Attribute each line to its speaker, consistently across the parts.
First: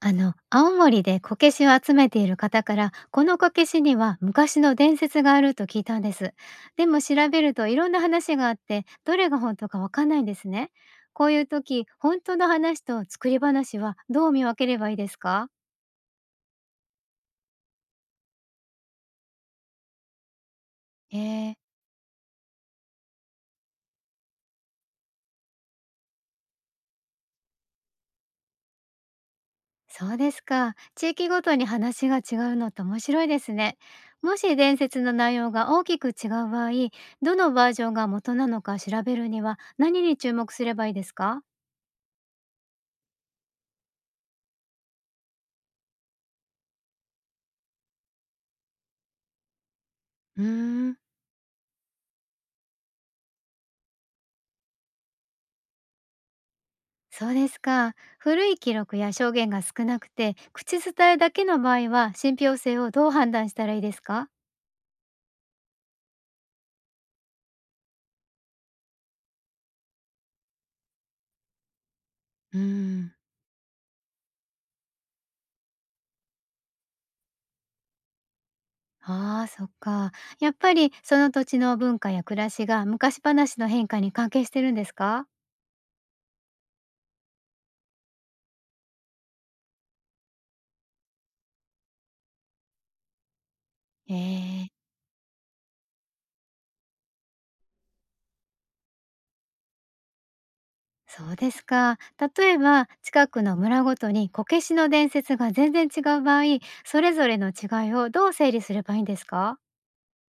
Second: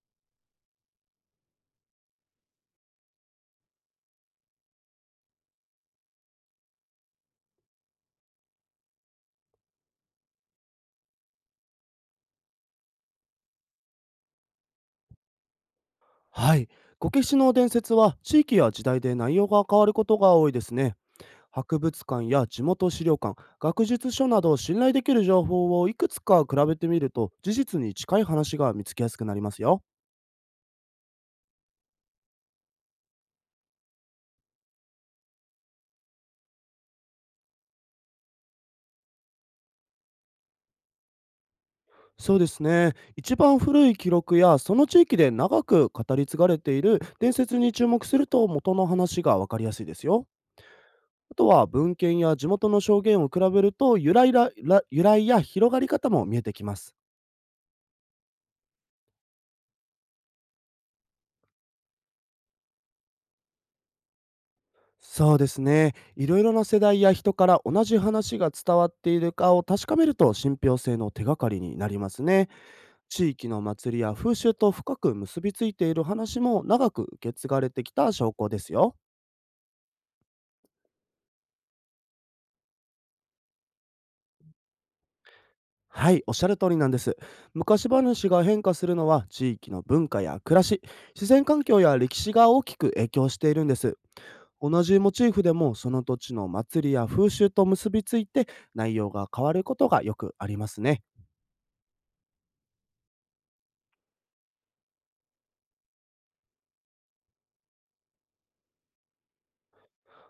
Speaker 1: 青森でこけしを集めている方から、このこけしには昔の伝説があると聞いたんです。でも、調べるといろんな話があって、どれが本当かわかんないんですね。こういう時、本当の話と作り話はどう見分ければいいですか？
Speaker 2: はい。こけしの伝説は地域や時代で内容が変わることが多いですね。
Speaker 1: えー、
Speaker 2: 博物館や地元資料館、学術書など信頼できる情報をいくつか比べてみると事実に近い話が見つけやすくなりますよ。
Speaker 1: そうですか。地域ごとに話が違うのって面白いですね。もし伝説の内容が大きく違う場合、どのバージョンが元なのか調べるには何に注目すればいいですか？
Speaker 2: そうですね。一番古い記録やその地域で長く語り継がれている伝説に注目すると元の話がわかりやすいですよ。
Speaker 1: うーん。
Speaker 2: あとは文献や地元の証言を比べると由来や広がり方も見えてきます。
Speaker 1: そうですか。古い記録や証言が少なくて、口伝えだけの場合は、信憑性をどう判断したらいいですか？
Speaker 2: そうですね。いろいろな世代や人から同じ話が伝わっているかを確かめると信憑性の手がかりになりますね。
Speaker 1: うーん。
Speaker 2: 地域の祭りや風習と深く結びついている話も長く受け継がれてきた証拠ですよ。
Speaker 1: ああ、そっか。やっぱりその土地の文化や暮らしが昔話の変化に関係してるんですか？
Speaker 2: はい、おっしゃる通りなんです。昔話が変化するのは地域の文化や暮らし、自然環境や歴史が大きく影響しているんです。
Speaker 1: えー、
Speaker 2: 同じモチーフでもその土地の祭りや風習と結びついて内容が変わることがよくありますね。
Speaker 1: そうですか。例えば、近くの村ごとにこけしの伝説が全然違う場合、それぞれの違いをどう整理すればいいんですか？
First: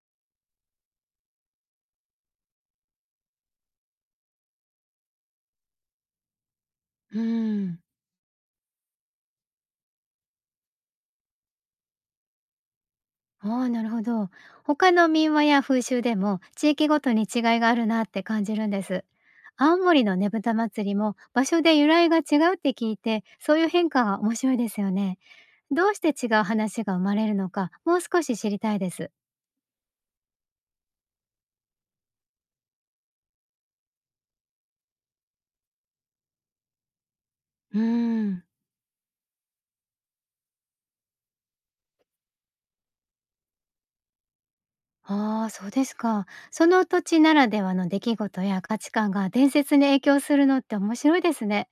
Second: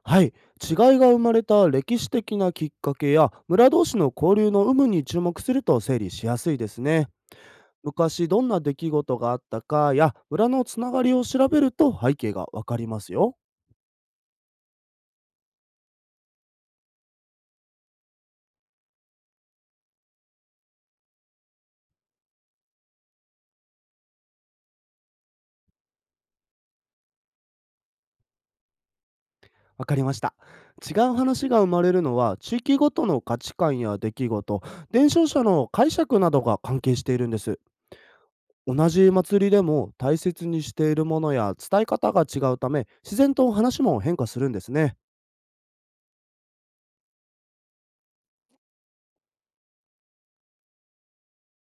Speaker 2: はい、違いが生まれた歴史的なきっかけや村同士の交流の有無に注目すると整理しやすいですね。
Speaker 1: うーん。
Speaker 2: 昔どんな出来事があったかや村のつながりを調べると背景がわかりますよ。
Speaker 1: ああ、なるほど。他の民話や風習でも地域ごとに違いがあるなって感じるんです。青森のねぶた祭りも場所で由来が違うって聞いて、そういう変化が面白いですよね。どうして違う話が生まれるのか、もう少し知りたいです。
Speaker 2: わかりました。違う話が生まれるのは地域ごとの価値観や出来事、伝承者の解釈などが関係しているんです。
Speaker 1: うーん、
Speaker 2: 同じ祭りでも大切にしているものや伝え方が違うため自然と話も変化するんですね。
Speaker 1: ああ、そうですか。その土地ならではの出来事や価値観が伝説に影響するのって面白いですね。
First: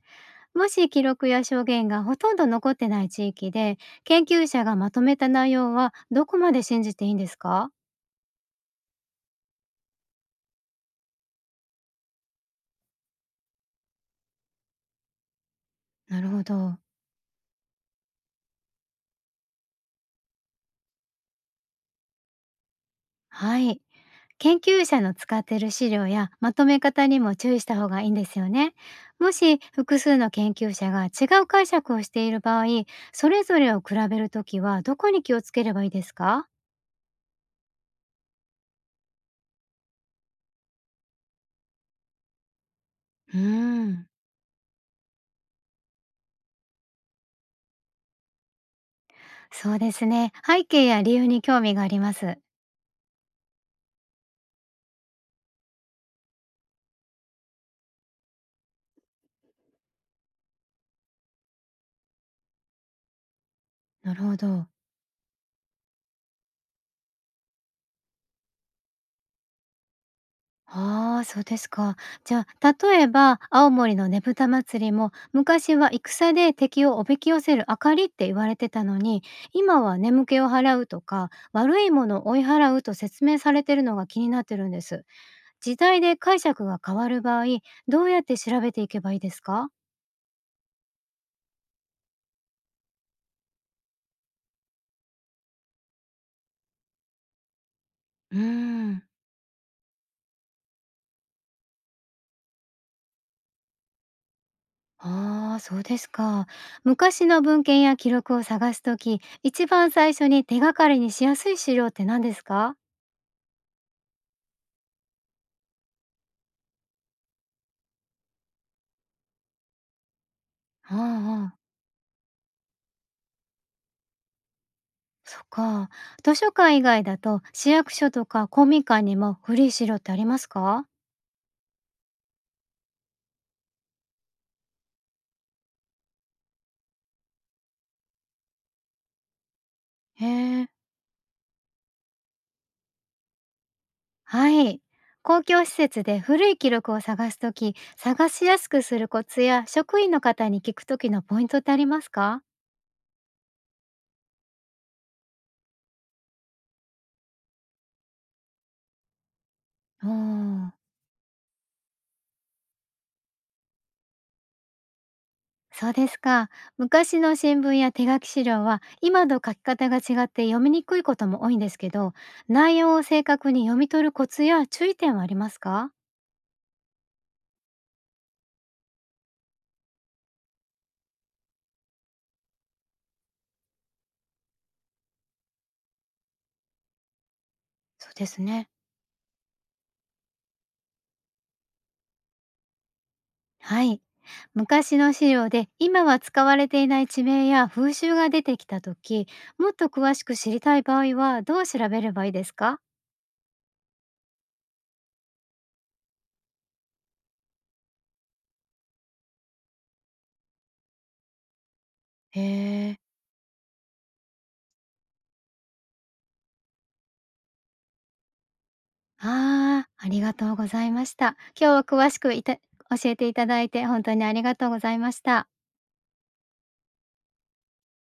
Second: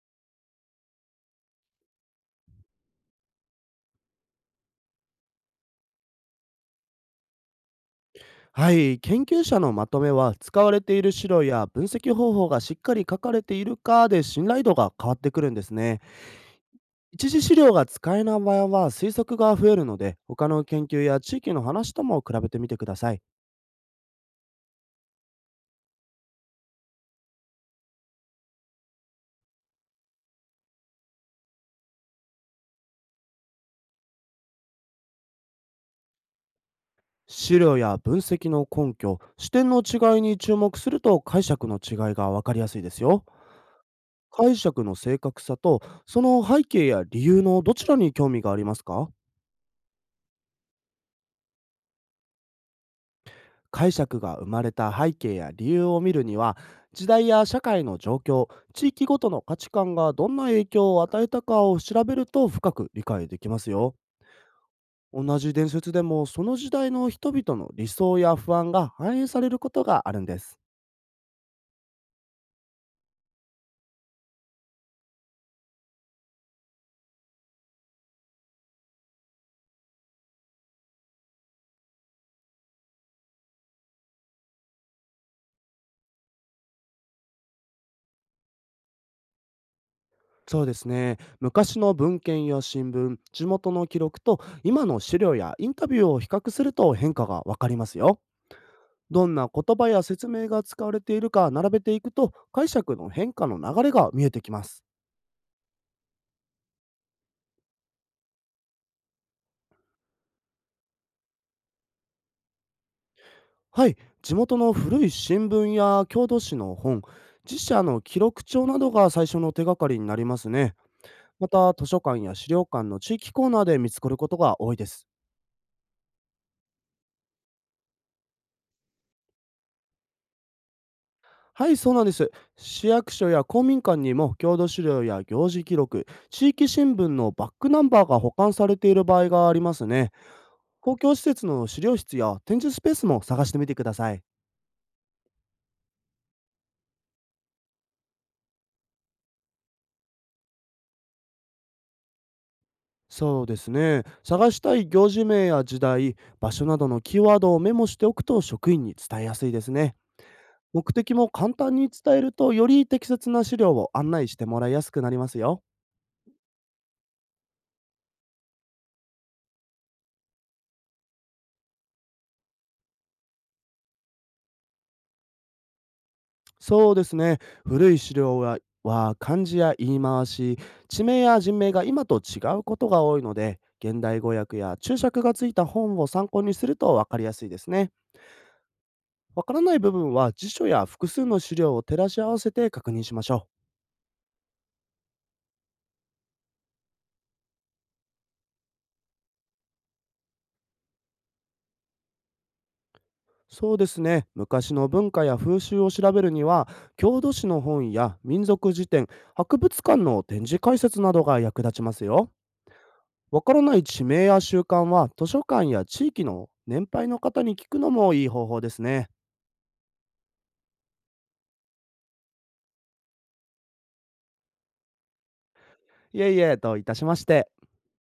Speaker 1: もし記録や証言がほとんど残ってない地域で、研究者がまとめた内容はどこまで信じていいんですか？
Speaker 2: はい、研究者のまとめは使われている資料や分析方法がしっかり書かれているかで信頼度が変わってくるんですね。
Speaker 1: なるほど。
Speaker 2: 一次資料が使えない場合は推測が増えるので他の研究や地域の話とも比べてみてください。
Speaker 1: はい。研究者の使っている資料やまとめ方にも注意した方がいいんですよね。もし複数の研究者が違う解釈をしている場合、それぞれを比べるときはどこに気をつければいいですか？
Speaker 2: 資料や分析の根拠、視点の違いに注目すると解釈の違いが分かりやすいですよ。
Speaker 1: うーん。
Speaker 2: 解釈の正確さとその背景や理由のどちらに興味がありますか？
Speaker 1: そうですね。背景や理由に興味があります。
Speaker 2: 解釈が生まれた背景や理由を見るには、時代や社会の状況、地域ごとの価値観がどんな影響を与えたかを調べると深く理解できますよ。
Speaker 1: なるほど。
Speaker 2: 同じ伝説でもその時代の人々の理想や不安が反映されることがあるんです。
Speaker 1: ああ、そうですか。じゃあ、例えば青森のねぶた祭りも、昔は戦で敵をおびき寄せる明かりって言われてたのに、今は眠気を払うとか、悪いものを追い払うと説明されてるのが気になってるんです。時代で解釈が変わる場合、どうやって調べていけばいいですか？
Speaker 2: そうですね。昔の文献や新聞、地元の記録と今の資料やインタビューを比較すると変化がわかりますよ。
Speaker 1: うーん。
Speaker 2: どんな言葉や説明が使われているか並べていくと解釈の変化の流れが見えてきます。
Speaker 1: ああ、そうですか。昔の文献や記録を探すとき、一番最初に手がかりにしやすい資料って何ですか？
Speaker 2: はい、地元の古い新聞や郷土史の本、自社の記録帳などが最初の手がかりになりますね。
Speaker 1: あ
Speaker 2: ま
Speaker 1: あああ、
Speaker 2: た図書館や資料館の地域コーナーで見つかることが多いです。
Speaker 1: そっか。図書館以外だと市役所とか公民館にも古い資料ってありますか？
Speaker 2: はい、そうなんです。市役所や公民館にも郷土資料や行事記録、地域新聞のバックナンバーが保管されている場合がありますね。
Speaker 1: へえ、
Speaker 2: 公共施設の資料室や展示スペースも探してみてください。
Speaker 1: はい。公共施設で古い記録を探すとき、探しやすくするコツや職員の方に聞くときのポイントってありますか？
Speaker 2: そうですね。探したい行事名や時代、場所などのキーワードをメモしておくと職員に伝えやすいですね。
Speaker 1: うん。
Speaker 2: 目的も簡単に伝えるとより適切な資料を案内してもらいやすくなりますよ。
Speaker 1: そうですか。昔の新聞や手書き資料は今と書き方が違って読みにくいことも多いんですけど、内容を正確に読み取るコツや注意点はありますか？
Speaker 2: そうですね。古い資料は漢字や言い回し、地名や人名が今と違うことが多いので、現代語訳や注釈がついた本を参考にすると分かりやすいですね。
Speaker 1: そうですね。
Speaker 2: わからない部分は辞書や複数の資料を照らし合わせて確認しましょう。
Speaker 1: はい。昔の資料で今は使われていない地名や風習が出てきた時、もっと詳しく知りたい場合はどう調べればいいですか？
Speaker 2: そうですね。昔の文化や風習を調べるには、郷土史の本や民族辞典、博物館の展示解説などが役立ちますよ。
Speaker 1: へえ、
Speaker 2: わからない地名や習慣は、図書館や地域の年配の方に聞くのもいい方法ですね。
Speaker 1: あー、ありがとうございました。今日は詳しくいた教えていただいて本当にありがとうございました。
Speaker 2: いえいえ、といたしまして。